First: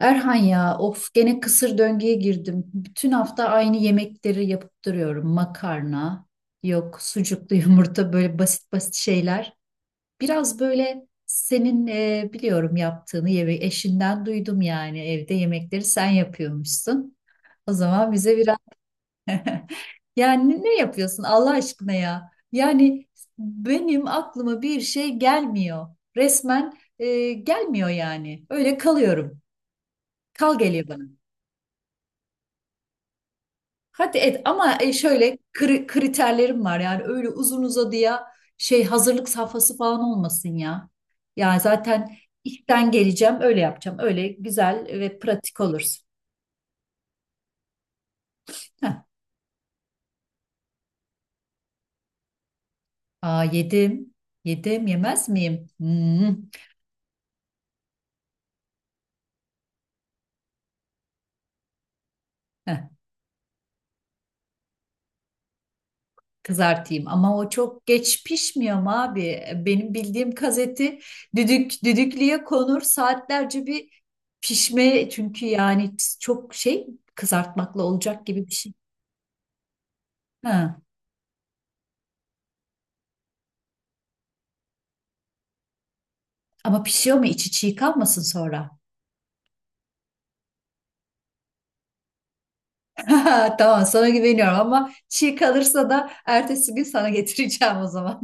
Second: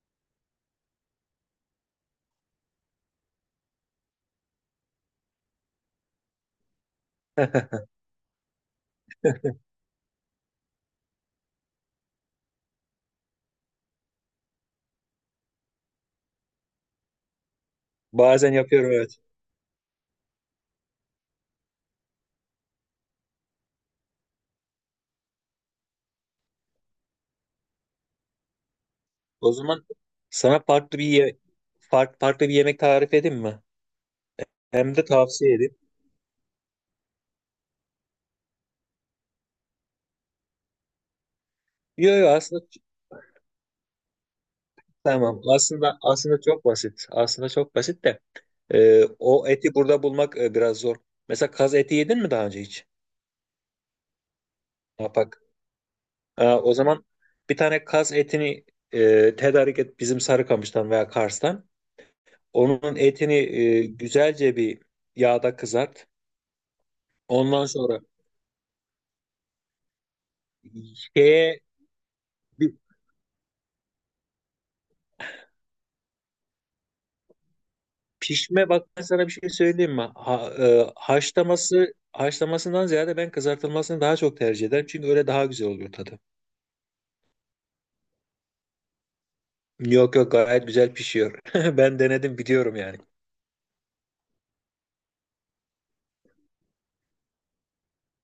Erhan ya of gene kısır döngüye girdim. Bütün hafta aynı yemekleri yapıp duruyorum. Makarna, yok sucuklu yumurta böyle basit basit şeyler. Biraz böyle senin biliyorum yaptığını yemek eşinden duydum yani evde yemekleri sen yapıyormuşsun. O zaman bize Bazen biraz yapıyorum, evet. yani ne yapıyorsun Allah aşkına ya? Yani benim aklıma bir şey gelmiyor. Resmen gelmiyor yani. Öyle kalıyorum. O zaman Kal sana geliyor bana. Farklı bir yemek tarif edeyim mi? Hadi et ama Hem de şöyle tavsiye edeyim. Kriterlerim var yani öyle uzun uzadıya şey hazırlık safhası falan olmasın ya. Yani zaten Yok, yok, aslında işten geleceğim öyle yapacağım öyle güzel ve tamam. pratik Aslında olursun. aslında çok basit. Aslında çok basit de Heh. O eti burada bulmak biraz zor. Mesela kaz eti yedin mi daha önce hiç? Aa, yedim Ha, yemez bak. miyim? Hmm. Ha, o zaman bir tane kaz etini tedarik et bizim Sarıkamış'tan veya Kars'tan. Heh, Onun etini güzelce bir yağda kızart. kızartayım ama o Ondan çok sonra geç pişmiyor mu abi? Benim bildiğim gazeti şeye. düdük düdüklüye konur saatlerce bir pişme çünkü yani çok şey kızartmakla olacak gibi bir Pişme, şey. bak ben sana bir şey söyleyeyim mi? Ha. Haşlaması haşlamasından ziyade ben kızartılmasını daha çok tercih ederim. Çünkü öyle daha güzel oluyor tadı. Ama pişiyor mu içi çiğ kalmasın sonra? Yok, yok, gayet güzel pişiyor. Ben denedim, biliyorum yani. Tamam sana güveniyorum ama çiğ kalırsa da ertesi gün sana getireceğim o zaman.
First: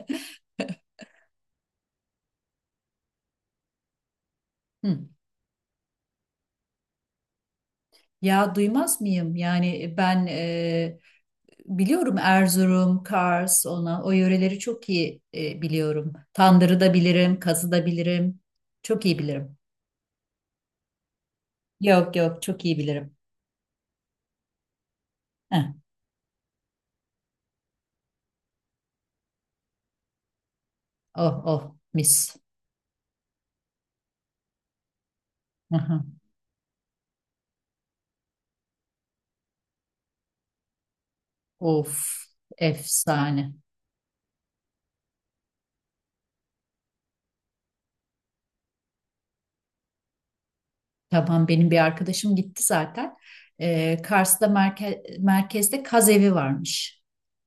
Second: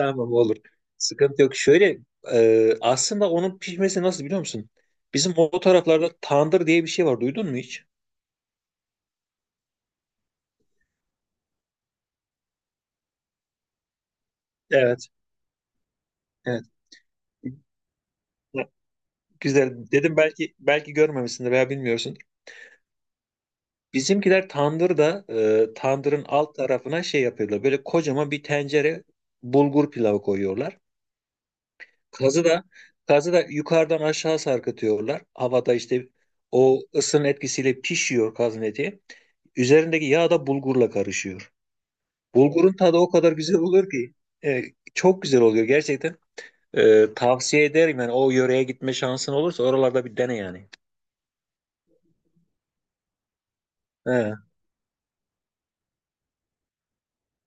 olur. Sıkıntı yok. Şöyle, aslında onun pişmesi nasıl, biliyor musun? Hı. Bizim o taraflarda tandır diye bir şey var. Duydun mu hiç? Ya duymaz mıyım? Yani ben biliyorum Erzurum, Kars, ona o yöreleri çok Evet. iyi biliyorum. Evet. Tandırı da bilirim, kazı da bilirim. Çok iyi bilirim. Güzel. Dedim belki görmemişsindir veya Yok bilmiyorsun. yok çok iyi bilirim. Bizimkiler tandırda, Heh. tandırın alt tarafına şey yapıyorlar. Böyle kocaman bir tencere bulgur pilavı koyuyorlar. Oh oh mis. Kazı da kazı da yukarıdan aşağı sarkıtıyorlar. Havada Hı hı. işte o ısının etkisiyle pişiyor kazın eti. Üzerindeki yağ da bulgurla karışıyor. Of Bulgurun tadı o kadar efsane. güzel olur ki, e, çok güzel oluyor gerçekten. Tavsiye ederim yani, o yöreye gitme şansın olursa oralarda bir dene yani. Tamam benim bir arkadaşım gitti zaten. He, Kars'ta merkezde kaz evi varmış.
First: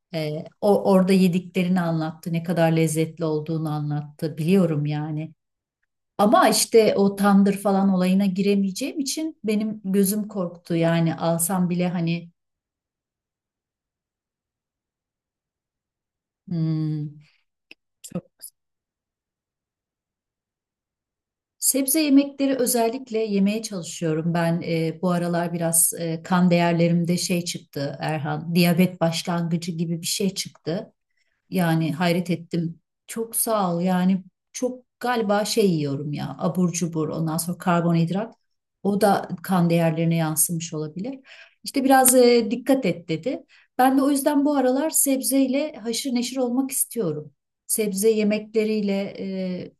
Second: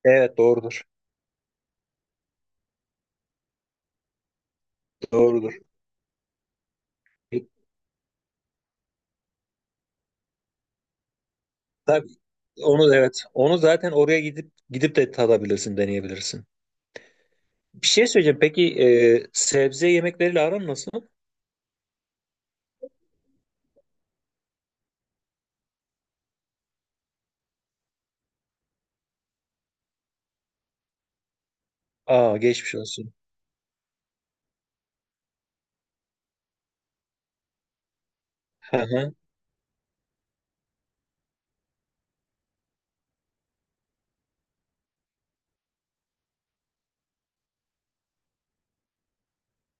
evet, doğrudur. O orada yediklerini anlattı, ne kadar lezzetli olduğunu anlattı. Biliyorum yani. Doğrudur. Ama işte o E, tandır falan olayına giremeyeceğim için benim gözüm korktu. Yani alsam bile tabii. hani Onu, evet. Onu zaten oraya gidip gidip de tadabilirsin, deneyebilirsin. hmm, Bir şey çok- söyleyeceğim. Peki, sebze yemekleriyle aran nasıl? sebze yemekleri özellikle yemeye çalışıyorum. Ben bu aralar biraz kan değerlerimde şey çıktı Erhan, diyabet başlangıcı gibi bir şey çıktı. Yani hayret Aa, geçmiş ettim. olsun. Çok sağ ol. Yani çok galiba şey yiyorum ya abur cubur ondan sonra karbonhidrat. Hı O hı, da kan değerlerine yansımış olabilir. İşte biraz dikkat et dedi. Ben de o yüzden bu aralar sebzeyle haşır neşir olmak istiyorum. Sebze yemekleriyle e,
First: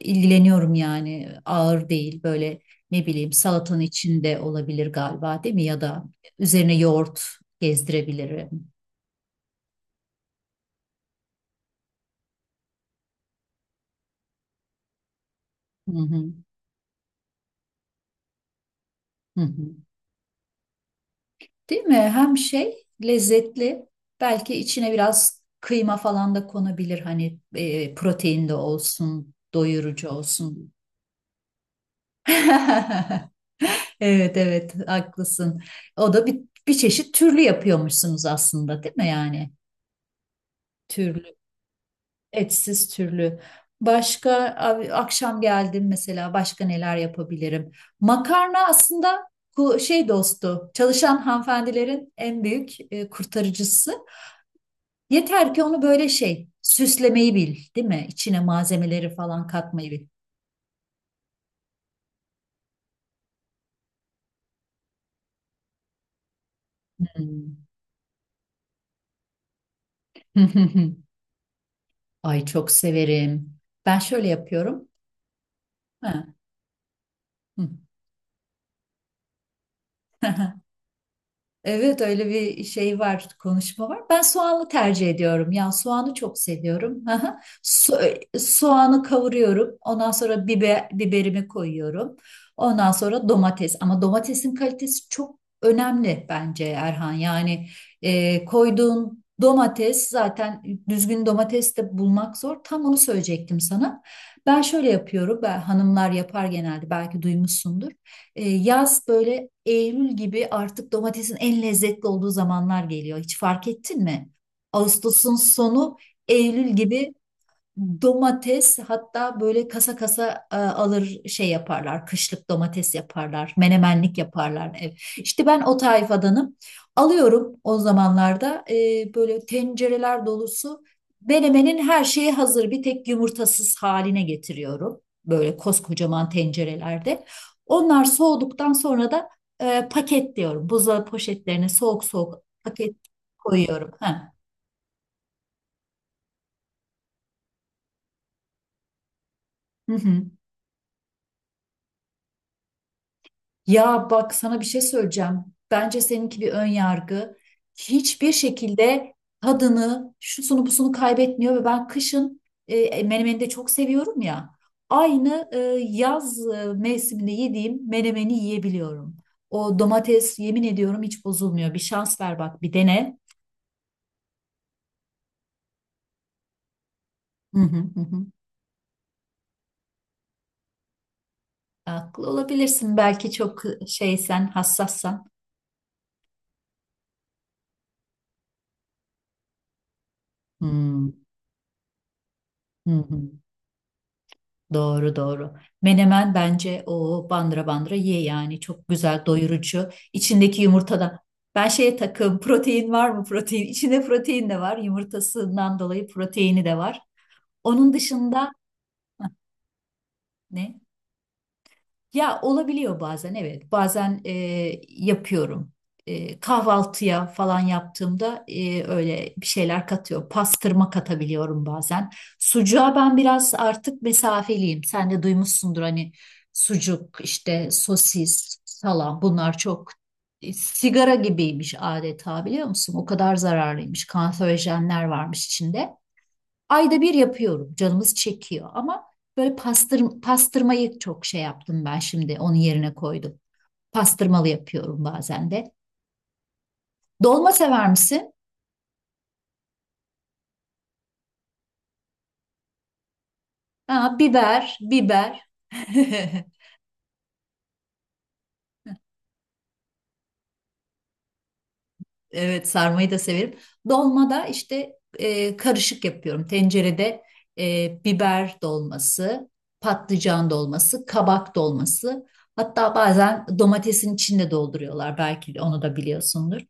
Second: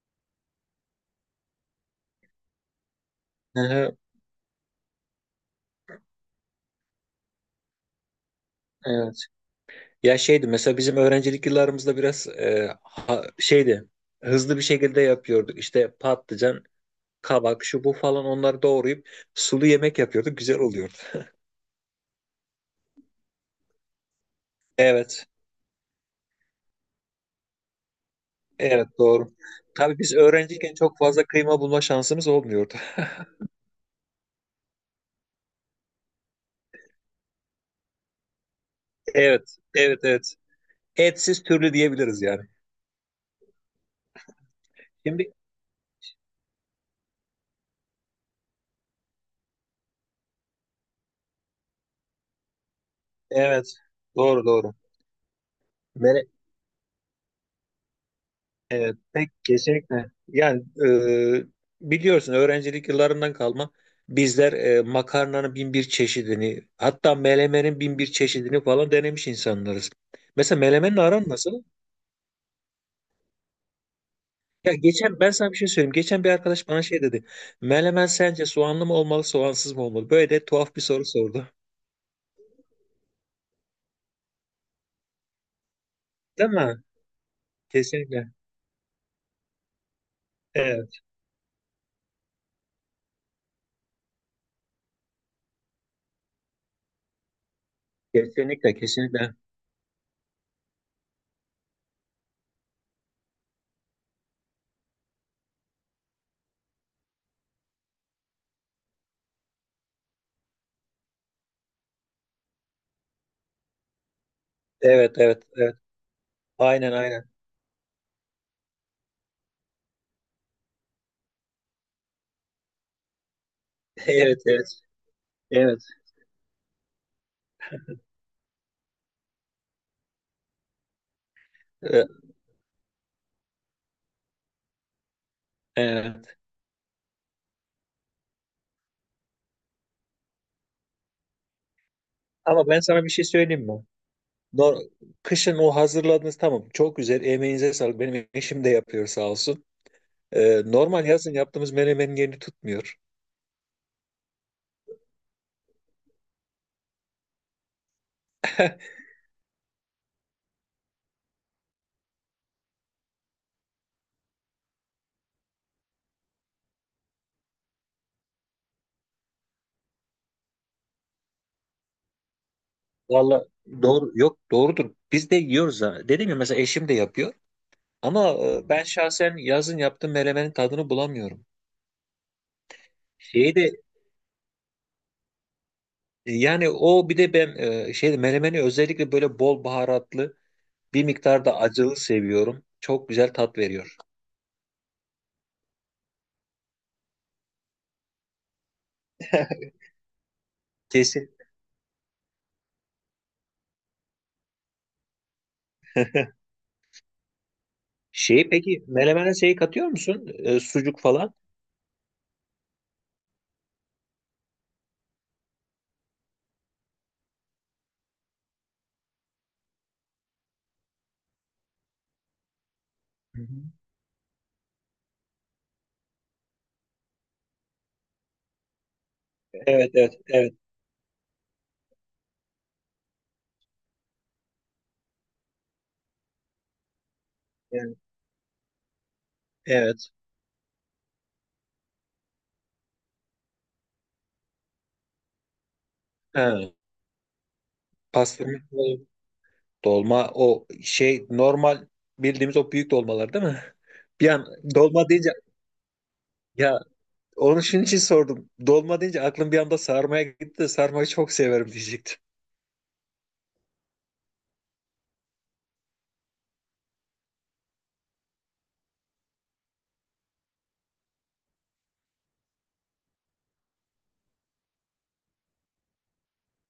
ilgileniyorum yani ağır değil böyle ne bileyim hı salatanın hı. içinde olabilir galiba değil mi? Ya da üzerine yoğurt gezdirebilirim. Evet. Ya şeydi, mesela bizim öğrencilik yıllarımızda biraz şeydi, hızlı bir şekilde yapıyorduk. İşte Hı hı. patlıcan, kabak, şu bu falan, onları doğrayıp Hı sulu hı. yemek yapıyorduk. Güzel oluyordu. Değil mi? Hem şey lezzetli. Belki içine Evet. biraz kıyma falan da konabilir. Hani protein de Evet, doğru. olsun, Tabii doyurucu biz olsun. öğrenciyken çok fazla kıyma bulma şansımız olmuyordu. Evet evet haklısın. O da bir çeşit türlü yapıyormuşsunuz aslında değil mi yani? Evet. Evet, evet. Türlü, Etsiz türlü diyebiliriz yani. etsiz türlü. Başka abi, Şimdi akşam geldim mesela başka neler yapabilirim? Makarna aslında şey dostu, çalışan hanımefendilerin en büyük evet, kurtarıcısı. doğru doğru. Yeter ki onu böyle Mere- şey süslemeyi bil, değil mi? İçine evet, malzemeleri pek falan katmayı bil. kesinlikle. Yani e, biliyorsun, öğrencilik yıllarından kalma bizler makarnanın bin bir çeşidini, hatta melemenin bin bir çeşidini falan denemiş insanlarız. Mesela melemenin Hmm. aran nasıl? Ay çok severim. Ben şöyle Ya yapıyorum. geçen, ben sana bir şey söyleyeyim. Geçen bir Ha. arkadaş bana şey dedi. Melemen sence soğanlı mı olmalı, soğansız mı olmalı? Böyle de tuhaf bir soru sordu. Evet öyle bir şey var, konuşma var. Ben soğanlı tercih ediyorum. Ya soğanı çok Değil mi? seviyorum. Aha. Kesinlikle. Soğanı kavuruyorum. Ondan sonra biber, Evet. biberimi koyuyorum. Ondan sonra domates. Ama domatesin kalitesi çok önemli bence Erhan. Yani Kesinlikle, koyduğun kesinlikle. domates zaten düzgün domates de bulmak zor. Tam onu söyleyecektim sana. Ben şöyle yapıyorum. Ben, hanımlar yapar genelde belki duymuşsundur. E, yaz böyle Eylül gibi artık domatesin en lezzetli olduğu zamanlar geliyor. Hiç fark ettin mi? Evet, Ağustos'un evet, evet. sonu Eylül Aynen, gibi aynen. domates hatta böyle kasa kasa alır şey yaparlar. Kışlık domates yaparlar. Menemenlik Evet, yaparlar evet. ev. İşte ben o Evet. tayfadanım. Alıyorum o zamanlarda böyle tencereler dolusu menemenin her E, şeyi hazır bir tek yumurtasız haline getiriyorum. Böyle koskocaman Evet. tencerelerde. Onlar soğuduktan sonra da paketliyorum. Buzdolabı poşetlerine soğuk soğuk Ama ben paket sana bir şey söyleyeyim mi? koyuyorum. Ha. No- Kışın o hazırladığınız tamam, çok güzel, emeğinize sağlık. Benim eşim de yapıyor, sağ olsun. Hı hı. Normal yazın yaptığımız menemenin yerini tutmuyor. Ya bak sana bir şey söyleyeceğim. Bence seninki bir ön yargı. Hiçbir şekilde tadını, şusunu busunu kaybetmiyor ve ben kışın menemeni de çok seviyorum ya. Aynı yaz mevsiminde yediğim menemeni yiyebiliyorum. O domates yemin ediyorum hiç bozulmuyor. Bir şans ver bak bir dene. Valla doğru, yok doğrudur. Biz de yiyoruz ha. Dedim ya, mesela eşim de yapıyor. Hı hı hı. Hı. Ama ben şahsen yazın yaptığım menemenin tadını bulamıyorum. Haklı olabilirsin belki Şeyi çok de, şeysen, hassassan. yani o bir de ben şeyde, menemeni özellikle böyle bol baharatlı, bir Hı miktar da acılı seviyorum. hı. Çok Hı. güzel tat veriyor. Doğru doğru. Menemen bence o bandıra bandıra ye yani çok güzel doyurucu. İçindeki yumurtadan Kesin. ben şeye takım protein var mı protein? İçinde protein de var yumurtasından dolayı proteini de var. Onun Şeyi, dışında peki melemene şeyi katıyor musun? Ne? Sucuk falan. Ya olabiliyor bazen evet. Bazen yapıyorum. E, kahvaltıya falan yaptığımda öyle bir şeyler katıyor. Pastırma katabiliyorum bazen. Sucuğa ben Hı biraz hı. artık mesafeliyim. Sen de duymuşsundur hani sucuk, işte sosis, salam bunlar Evet, çok evet, evet. sigara gibiymiş adeta biliyor musun? O kadar zararlıymış. Kanserojenler varmış içinde. Ayda bir yapıyorum. Yani, Canımız çekiyor ama böyle evet. Pastırmayı çok şey yaptım ben şimdi onun yerine koydum. Pastırmalı yapıyorum bazen de. Ha, Dolma sever misin? pastırma dolma, o şey, normal bildiğimiz o büyük dolmalar değil mi? Ha, Bir an, biber, dolma deyince, biber. ya onun şunun için sordum. Dolma deyince aklım bir anda sarmaya gitti de, sarmayı çok severim diyecektim. Evet sarmayı da severim. Dolmada işte karışık yapıyorum. Tencerede biber dolması, patlıcan dolması, kabak dolması. Hatta bazen domatesin içinde dolduruyorlar. Belki de onu da biliyorsundur.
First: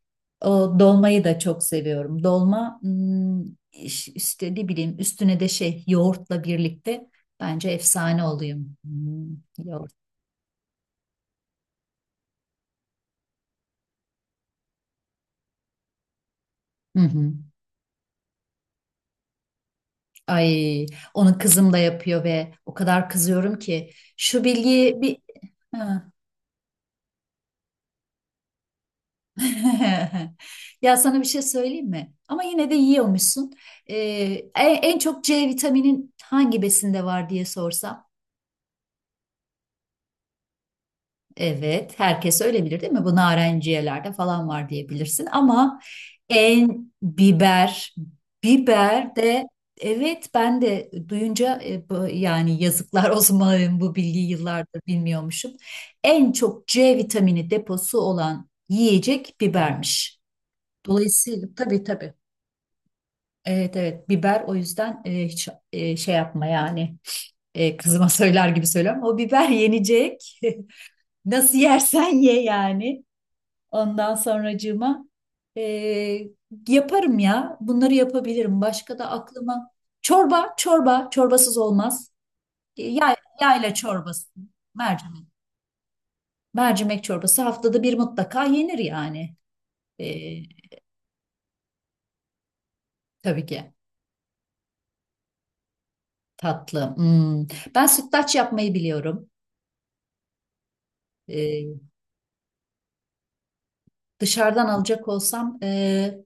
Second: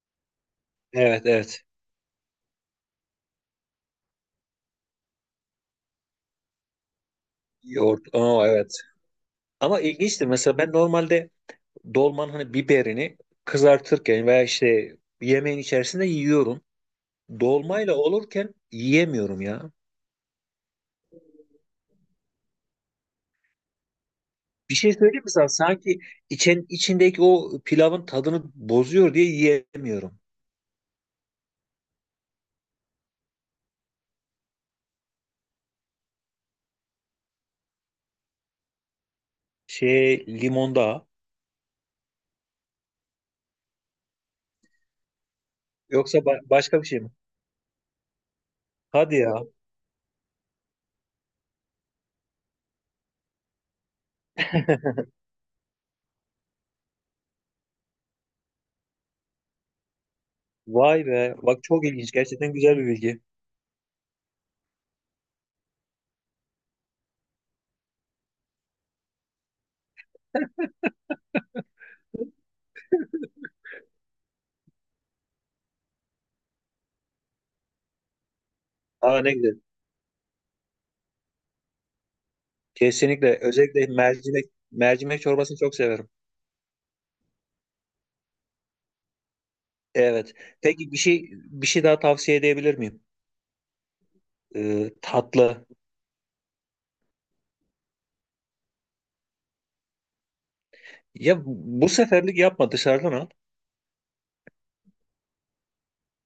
O dolmayı Evet, da çok evet. seviyorum. Dolma hmm, işte ne bileyim üstüne de şey yoğurtla birlikte bence Yoğurt. efsane Aa, oluyor. evet. Hmm, Ama yoğurt. ilginçtir. Mesela ben normalde dolmanın hani biberini kızartırken veya işte yemeğin içerisinde yiyorum. Hı hı. Dolmayla olurken yiyemiyorum ya. Ay, onu kızım da yapıyor ve o kadar kızıyorum ki şu Bir şey bilgiyi bir söyleyeyim mi sana? Sanki ha. İçindeki o pilavın tadını bozuyor diye yiyemiyorum. Ya sana bir şey söyleyeyim mi? Ama yine de yiyormuşsun. Ee, en çok C vitaminin hangi besinde var diye sorsam. Şey, limonda. Evet, herkes öyle bilir değil mi? Bu narenciyelerde falan var diyebilirsin ama Yoksa başka bir en şey mi? biber, Hadi biber ya. de evet ben de duyunca yani yazıklar olsun bana, bu bilgiyi yıllardır bilmiyormuşum. En çok C vitamini deposu olan yiyecek bibermiş. Vay be. Dolayısıyla Bak, tabii çok ilginç. tabii. Gerçekten güzel bir bilgi. Evet evet biber o yüzden hiç şey yapma yani e, kızıma söyler gibi söylüyorum. O biber yenecek. Nasıl yersen ye yani. Ondan sonracığıma eee, yaparım ya. Bunları yapabilirim. Başka da Aa, ne güzel. aklıma çorba, çorba, çorbasız olmaz. E, Yay, Kesinlikle. yayla Özellikle çorbası, mercimek mercimek. çorbasını çok severim. Mercimek çorbası haftada bir mutlaka yenir yani. Evet. Eee, Peki, bir şey daha tavsiye edebilir miyim? tabii ki Tatlı. tatlı. Hmm. Ben sütlaç yapmayı biliyorum. Ya Eee, bu seferlik yapma, dışarıdan al. dışarıdan alacak olsam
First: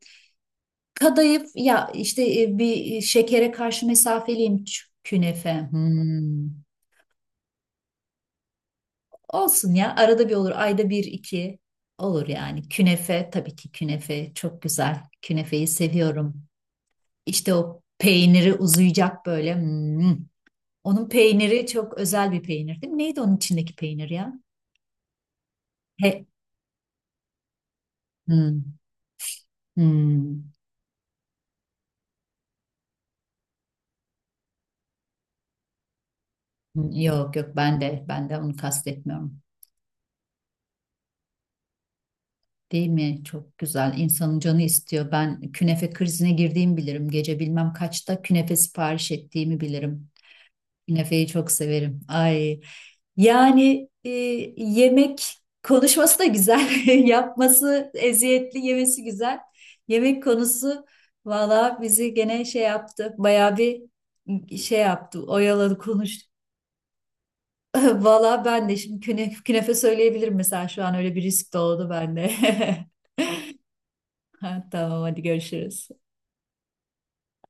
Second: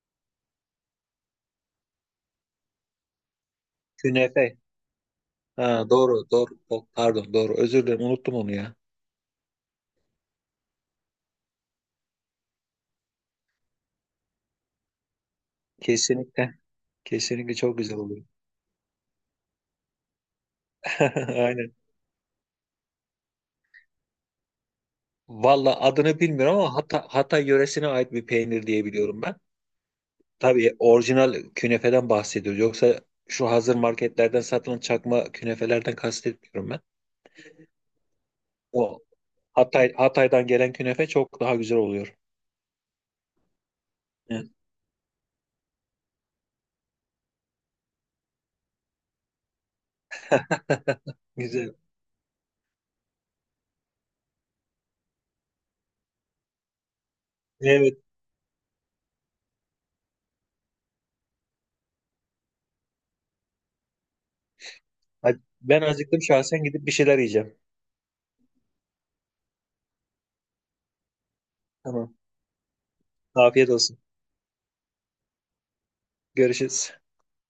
kadayıf ya işte bir şekere karşı mesafeliyim Künefe. Künefe. Ha, doğru Hmm. doğru. Pardon, doğru, özür dilerim, unuttum onu ya. Olsun ya arada bir olur ayda bir iki olur yani künefe tabii ki künefe çok güzel künefeyi seviyorum Kesinlikle, işte kesinlikle, çok o güzel oluyor. peyniri uzayacak böyle hmm. Onun peyniri Aynen. çok özel bir peynir değil mi? Neydi onun içindeki peynir ya? Valla adını He. bilmiyorum ama Hatay yöresine ait bir peynir Hmm. diye biliyorum ben. Hmm. Tabii orijinal künefeden bahsediyoruz. Yoksa şu hazır marketlerden satılan çakma künefelerden kastetmiyorum ben. Yok yok ben de onu O kastetmiyorum Hatay'dan gelen künefe çok daha güzel oluyor. değil mi? Çok güzel insanın Evet. canı istiyor ben künefe krizine girdiğimi bilirim gece bilmem kaçta künefe sipariş ettiğimi bilirim. Künefeyi çok Güzel. severim. Ay. Yani yemek konuşması da güzel, yapması Evet. eziyetli, yemesi güzel. Yemek konusu valla bizi gene şey yaptı, bayağı bir şey yaptı, Hadi, oyaladı ben acıktım konuştu. şahsen, gidip bir şeyler yiyeceğim. Valla ben de şimdi künefe söyleyebilirim mesela şu an öyle bir risk doğdu Tamam. bende. Afiyet olsun. Ha, tamam hadi görüşürüz. Görüşürüz.